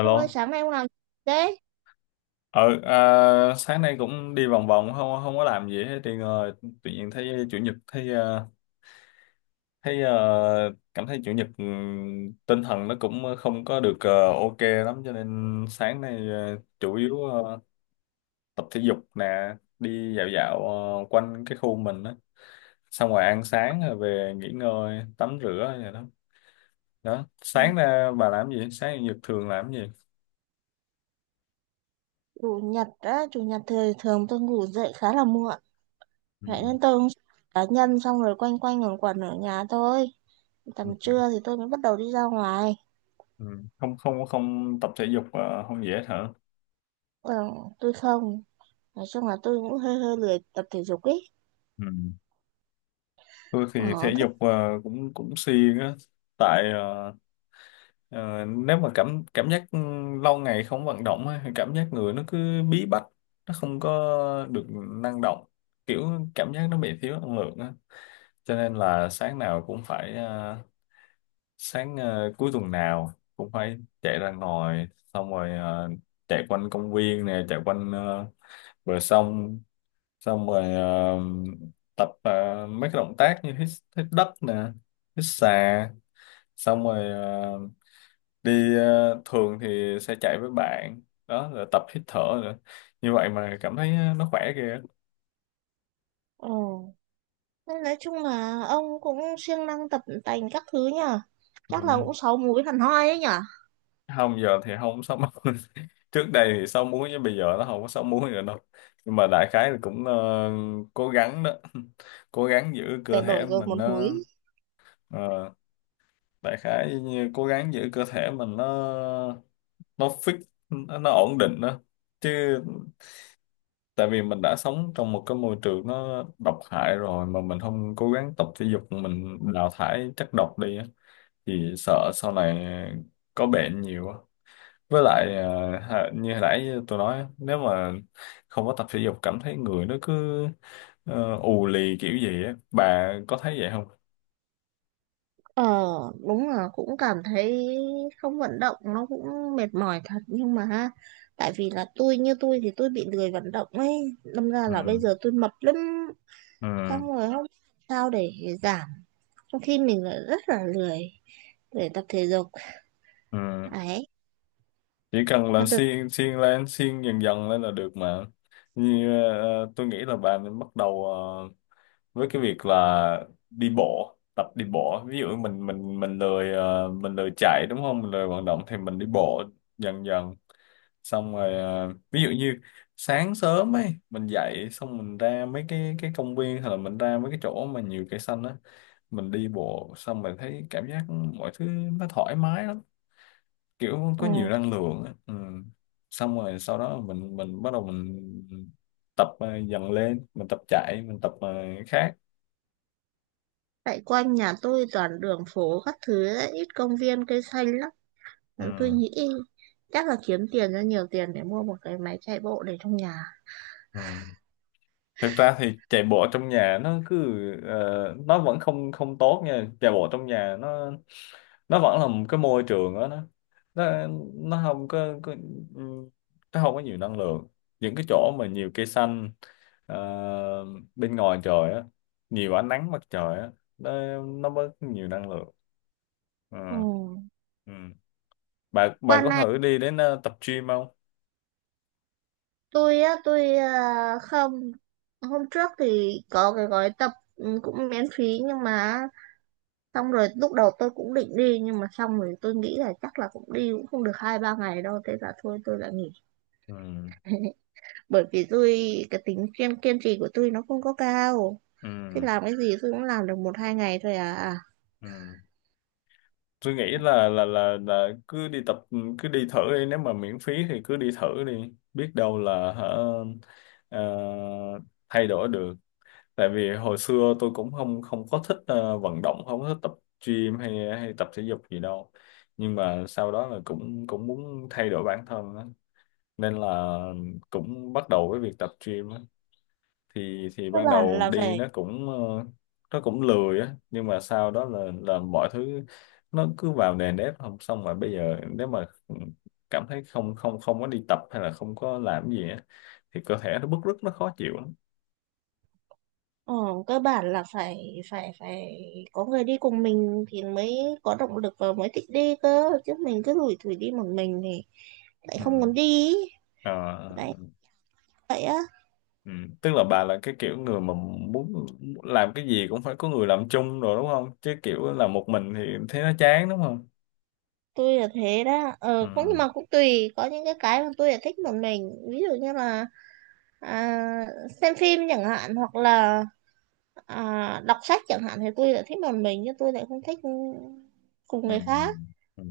Ông ơi, sáng nay ông làm gì thế? Ờ à, sáng nay cũng đi vòng vòng không không có làm gì hết thì ngồi tự nhiên thấy chủ nhật cảm thấy chủ nhật tinh thần nó cũng không có được ok lắm cho nên sáng nay chủ yếu tập thể dục nè, đi dạo dạo quanh cái khu mình đó. Xong rồi ăn sáng rồi về nghỉ ngơi, tắm rửa rồi đó. Đó, Ừ, sáng ra bà làm gì? Sáng chủ nhật thường làm gì? chủ nhật á, chủ nhật thì thường tôi ngủ dậy khá là muộn. Vậy nên tôi cũng cá nhân xong rồi quanh quanh quẩn quẩn ở nhà thôi. Ừ. Tầm trưa thì tôi mới bắt đầu đi ra ngoài. Ừ. Không, không, không tập thể dục, không dễ hả? Ừ, tôi không. Nói chung là tôi cũng hơi hơi lười tập thể dục ấy. Ừ. Tôi thì thể Ờ, thế. dục cũng cũng siêng á. Tại nếu mà cảm cảm giác lâu ngày không vận động á, thì cảm giác người nó cứ bí bách, nó không có được năng động, kiểu cảm giác nó bị thiếu năng lượng á, cho nên là sáng nào cũng phải sáng cuối tuần nào cũng phải chạy ra ngoài, xong rồi chạy quanh công viên nè, chạy quanh bờ sông, xong rồi tập mấy cái động tác như hít, hít đất nè, hít xà, xong rồi thường thì sẽ chạy với bạn đó, rồi tập hít thở nữa, như vậy mà cảm thấy nó khỏe kìa. Ừ. Nên nói chung là ông cũng siêng năng tập tành các thứ nhở. Chắc là Ừ. cũng sáu múi hẳn hoi ấy nhở. Không, giờ thì không sáu múi. Trước đây thì sáu múi chứ bây giờ nó không có sáu múi nữa đâu, nhưng mà đại khái là cũng cố gắng đó. Cố gắng giữ cơ Để thể đổi rồi mình một múi. nó ờ, đại khái như cố gắng giữ cơ thể mình nó fix, nó ổn định đó chứ. Tại vì mình đã sống trong một cái môi trường nó độc hại rồi mà mình không cố gắng tập thể dục, mình đào thải chất độc đi á, thì sợ sau này có bệnh nhiều á. Với lại à, như hồi nãy tôi nói á, nếu mà không có tập thể dục cảm thấy người nó cứ ù lì kiểu gì á, bà có thấy vậy không? Ờ, đúng là cũng cảm thấy không vận động nó cũng mệt mỏi thật, nhưng mà ha, tại vì là tôi, như tôi thì tôi bị lười vận động ấy, đâm ra là bây ừ giờ tôi mập lắm, ừ xong rồi không biết sao để giảm trong khi mình lại rất là lười để tập thể dục ừ ấy Chỉ cần mà là được. xiên xiên lên, xiên dần dần lên là được mà. Như tôi nghĩ là bạn nên bắt đầu với cái việc là đi bộ, tập đi bộ, ví dụ mình lười mình lười chạy đúng không, mình lười vận động thì mình đi bộ dần dần, xong rồi ví dụ như sáng sớm ấy mình dậy xong mình ra mấy cái công viên hay là mình ra mấy cái chỗ mà nhiều cây xanh á, mình đi bộ xong mình thấy cảm giác mọi thứ nó thoải mái lắm, kiểu có Ừ. nhiều năng lượng á. Ừ. Xong rồi sau đó mình bắt đầu mình tập dần lên, mình tập chạy, mình tập khác. Tại quanh nhà tôi toàn đường phố các thứ ấy, ít công viên cây xanh lắm. Nên tôi Ừ. nghĩ chắc là kiếm tiền ra nhiều tiền để mua một cái máy chạy bộ để trong nhà. Ừ. Thực ra thì chạy bộ trong nhà nó cứ nó vẫn không không tốt nha, chạy bộ trong nhà nó vẫn là một cái môi trường đó, nó nó, nó không có, ừ, nó không có nhiều năng lượng, những cái chỗ mà nhiều cây xanh ờ, bên ngoài trời á, nhiều ánh nắng mặt trời á, nó bớt nhiều năng lượng. Ừ. Ừ, ừ. Bà Qua có này thử đi đến tập gym không? tôi không, hôm trước thì có cái gói tập cũng miễn phí, nhưng mà xong rồi lúc đầu tôi cũng định đi, nhưng mà xong rồi tôi nghĩ là chắc là cũng đi cũng không được hai ba ngày đâu, thế là thôi tôi lại nghỉ. Ừ, Bởi vì tôi, cái tính kiên kiên trì của tôi nó không có cao, thế ừ, làm cái gì tôi cũng làm được một hai ngày thôi à. ừ. Tôi nghĩ là cứ đi tập, cứ đi thử đi, nếu mà miễn phí thì cứ đi thử đi, biết đâu là hả ờ, thay đổi được. Tại vì hồi xưa tôi cũng không không có thích vận động, không có thích tập gym hay hay tập thể dục gì đâu, nhưng mà sau đó là cũng cũng muốn thay đổi bản thân á, nên là cũng bắt đầu với việc tập gym á. Thì cơ ban bản đầu là đi phải nó cũng nó cũng lười á, nhưng mà sau đó là mọi thứ nó cứ vào nề nếp, không xong mà bây giờ nếu mà cảm thấy không không không có đi tập hay là không có làm gì á thì cơ thể nó bứt rứt, nó khó chịu lắm. ờ, Cơ bản là phải phải phải có người đi cùng mình thì mới có động lực và mới thích đi cơ, chứ mình cứ lủi thủi đi một mình thì lại Ừ. không muốn đi ý. Ờ, Đấy. Vậy á, ừ. Tức là bà là cái kiểu người mà muốn làm cái gì cũng phải có người làm chung rồi đúng không, chứ kiểu làm một mình thì thấy nó chán đúng không? tôi là thế đó, cũng nhưng Ừ. mà cũng tùy, có những cái mà tôi là thích một mình, ví dụ như là à, xem phim chẳng hạn, hoặc là đọc sách chẳng hạn thì tôi lại thích một mình, nhưng tôi lại không thích cùng Ừ. người khác, Ừ.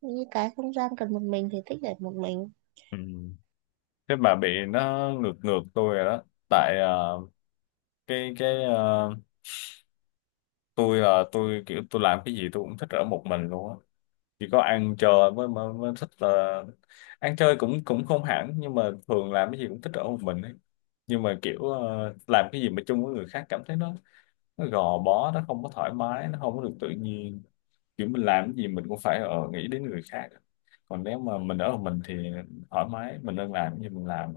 như cái không gian cần một mình thì thích để một mình. Ừ. Thế bà bị nó ngược ngược tôi rồi đó. Tại cái cái ờ, tôi là tôi kiểu tôi làm cái gì tôi cũng thích ở một mình luôn á, chỉ có ăn chơi mới, mới mới thích là, ăn chơi cũng cũng không hẳn, nhưng mà thường làm cái gì cũng thích ở một mình ấy, nhưng mà kiểu làm cái gì mà chung với người khác cảm thấy nó, gò bó, nó không có thoải mái, nó không có được tự nhiên, kiểu mình làm cái gì mình cũng phải ở nghĩ đến người khác, còn nếu mà mình ở một mình thì thoải mái mình, nên làm cái gì mình làm.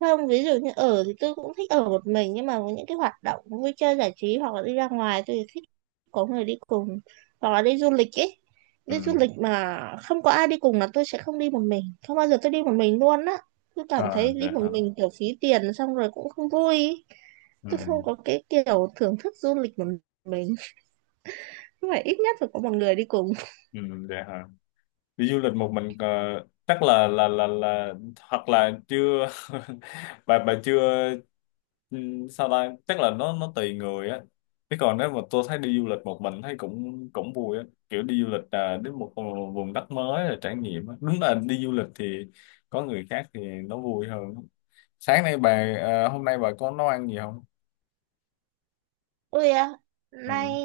Không, ví dụ như ở thì tôi cũng thích ở một mình, nhưng mà có những cái hoạt động vui chơi giải trí hoặc là đi ra ngoài tôi thì thích có người đi cùng, hoặc là đi du lịch ấy. Đi du Ừ. lịch mà không có ai đi cùng là tôi sẽ không đi một mình, không bao giờ tôi đi một mình luôn á, tôi cảm À, thấy đi dạ. một mình kiểu phí tiền xong rồi cũng không vui ý. Ừ, Tôi không có cái kiểu thưởng thức du lịch một mình, nhưng mà ít nhất phải có một người đi cùng. ừ. Dạ hả? Đi du lịch một mình chắc là hoặc là chưa. Bà chưa ừ, sao ta, chắc là nó tùy người á, chứ còn nếu mà tôi thấy đi du lịch một mình thấy cũng cũng vui á, kiểu đi du lịch à, đến một vùng đất mới là trải nghiệm á. Đúng là đi du lịch thì có người khác thì nó vui hơn. Sáng nay bà à, Hôm nay bà có nấu ăn gì không? Ôi à, nay Ừ.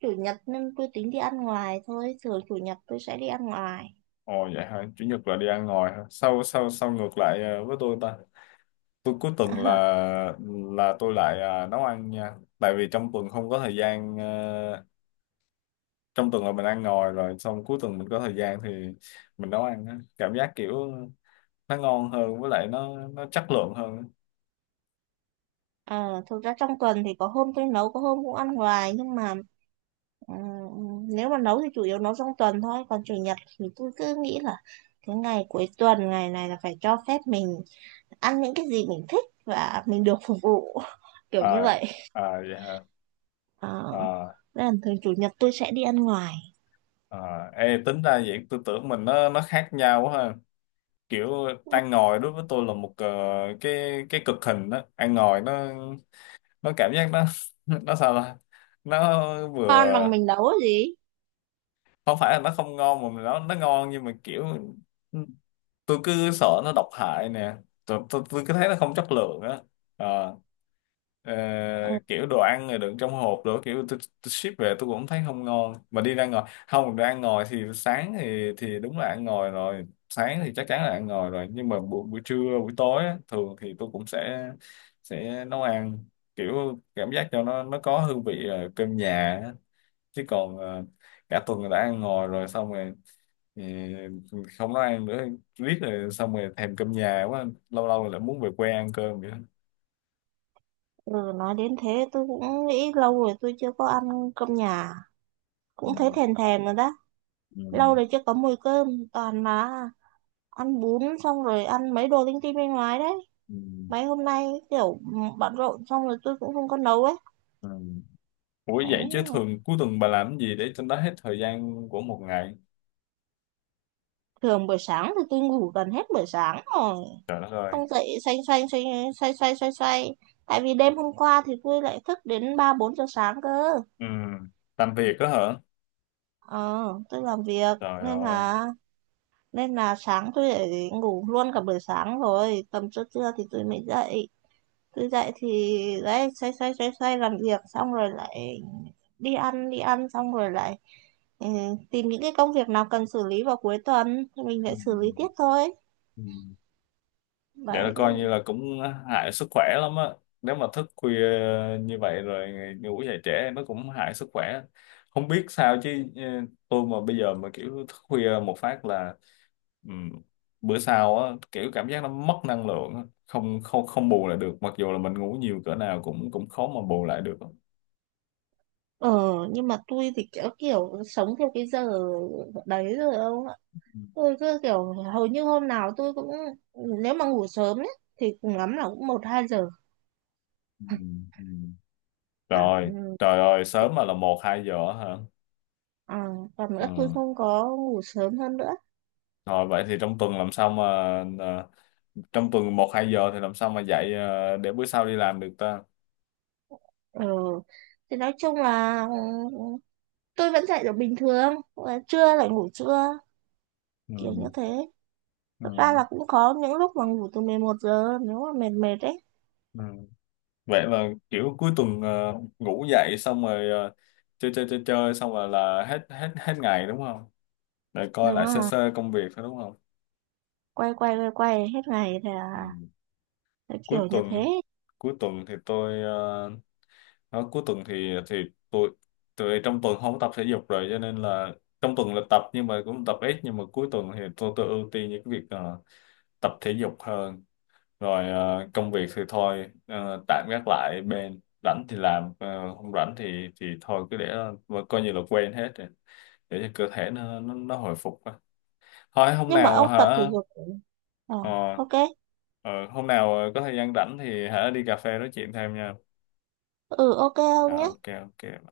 chủ nhật nên tôi tính đi ăn ngoài thôi, thường chủ nhật tôi sẽ đi ăn ngoài. Ồ vậy hả, chủ nhật là đi ăn ngoài hả, sao sao sao ngược lại à, với tôi ta. Tôi cuối tuần là tôi lại à, nấu ăn nha, tại vì trong tuần không có thời gian trong tuần là mình ăn ngoài rồi, xong cuối tuần mình có thời gian thì mình nấu ăn á. Cảm giác kiểu nó ngon hơn, với lại nó chất lượng hơn. Ờ, thực ra trong tuần thì có hôm tôi nấu có hôm cũng ăn ngoài, nhưng mà ừm, nếu mà nấu thì chủ yếu nấu trong tuần thôi, còn chủ nhật thì tôi cứ nghĩ là cái ngày cuối tuần, ngày này là phải cho phép mình ăn những cái gì mình thích và mình được phục vụ kiểu như À, vậy. Vậy hả? ờ, à, Nên là thường chủ nhật tôi sẽ đi ăn ngoài, à ê, tính ra vậy tôi tưởng mình nó khác nhau quá ha. Kiểu ăn ngồi đối với tôi là một cái cực hình đó, ăn ngồi nó, cảm giác nó nó sao ta, nó con vừa bằng mình nấu gì. không phải là nó không ngon, mà nó ngon nhưng mà kiểu tôi cứ sợ nó độc hại nè, tôi cứ thấy nó không chất lượng á. Ờ, ờ, Ờ, kiểu đồ ăn rồi đựng trong hộp đồ kiểu tôi ship về tôi cũng thấy không ngon, mà đi ra ngoài không, đồ ăn ngoài thì sáng thì đúng là ăn ngoài rồi, sáng thì chắc chắn là ăn ngoài rồi, nhưng mà buổi trưa, buổi tối á, thường thì tôi cũng sẽ nấu ăn, kiểu cảm giác cho nó có hương vị cơm nhà á. Chứ còn cả tuần đã ăn ngoài rồi, xong rồi thì không nói ăn nữa, riết rồi xong rồi thèm cơm nhà quá, lâu lâu lại muốn về quê ăn cơm vậy đó. ừ, nói đến thế tôi cũng nghĩ lâu rồi tôi chưa có ăn cơm nhà, Ừ. cũng thấy thèm thèm rồi đó. Ừ. Lâu rồi chưa có mùi cơm, toàn mà ăn bún, xong rồi ăn mấy đồ linh tinh bên ngoài đấy. Ừ. Mấy hôm nay kiểu bận rộn xong rồi tôi cũng không có nấu ấy. Ừ. Ủa Đấy, vậy chứ thường cuối tuần bà làm gì để cho nó hết thời gian của một ngày? thường buổi sáng thì tôi ngủ gần hết buổi sáng rồi, Trời đất ơi. xong dậy xoay xoay xoay xoay xoay xoay xoay, tại vì đêm hôm qua thì tôi lại thức đến ba bốn giờ sáng cơ. Ừ. Làm việc đó hả? Ờ, tôi làm việc, Trời nên ơi. là nên là sáng tôi lại ngủ luôn cả buổi sáng rồi, tầm trưa trưa thì tôi mới dậy. Cứ dậy thì đấy, xoay xoay xoay xoay làm việc xong rồi lại đi ăn, đi ăn xong rồi lại ừ, tìm những cái công việc nào cần xử lý vào cuối tuần thì mình Ừ. lại xử lý tiếp thôi. Ừ. Vậy là Đấy. coi như là cũng hại sức khỏe lắm á. Nếu mà thức khuya như vậy rồi ngủ dậy trễ nó cũng hại sức khỏe. Không biết sao chứ tôi mà bây giờ mà kiểu thức khuya một phát là ừm, bữa sau á kiểu cảm giác nó mất năng lượng á. Không, không, không bù lại được. Mặc dù là mình ngủ nhiều cỡ nào cũng cũng khó mà bù lại được. Ờ, nhưng mà tôi thì kiểu sống theo cái giờ đấy rồi ông ạ. Ừ, Tôi cứ kiểu hầu như hôm nào tôi cũng, nếu mà ngủ sớm ấy thì cùng lắm là cũng một hai giờ. ừ, ừ. Rồi, Ừ. trời ơi, sớm mà là một hai giờ hả? À, còn Ừ. nữa tôi không có ngủ sớm hơn nữa. Rồi vậy thì trong tuần làm sao mà à, trong tuần một hai giờ thì làm sao mà dạy để bữa sau đi làm được ta? Ờ, thì nói chung là ừ, tôi vẫn dậy được bình thường và trưa lại ngủ trưa, kiểu như Ừ. thế. Thật ra Ừ. là cũng có những lúc mà ngủ từ 11 giờ nếu mà mệt mệt ấy. Ừ. Vậy là kiểu cuối tuần ngủ dậy xong rồi chơi chơi chơi chơi xong rồi là hết hết hết ngày đúng không, để coi Đừng lại sơ à, sơ công việc thôi đúng không? quay quay quay quay hết ngày thì Ừ. à, thế cuối kiểu như tuần thế. cuối tuần thì tôi đó, cuối tuần thì tôi, trong tuần không có tập thể dục rồi, cho nên là trong tuần là tập nhưng mà cũng tập ít, nhưng mà cuối tuần thì tôi ưu tiên những cái việc tập thể dục hơn, rồi công việc thì thôi tạm gác lại bên, rảnh thì làm không rảnh thì thôi cứ để, mà coi như là quên hết rồi, để cho cơ thể nó nó hồi phục á. Thôi hôm Nhưng mà nào ông tập thể hả dục, ờ ờ, ok. ờ, hôm nào có thời gian rảnh thì hả đi cà phê nói chuyện thêm nha. Ừ ok Ờ, ông nhé. ok ok.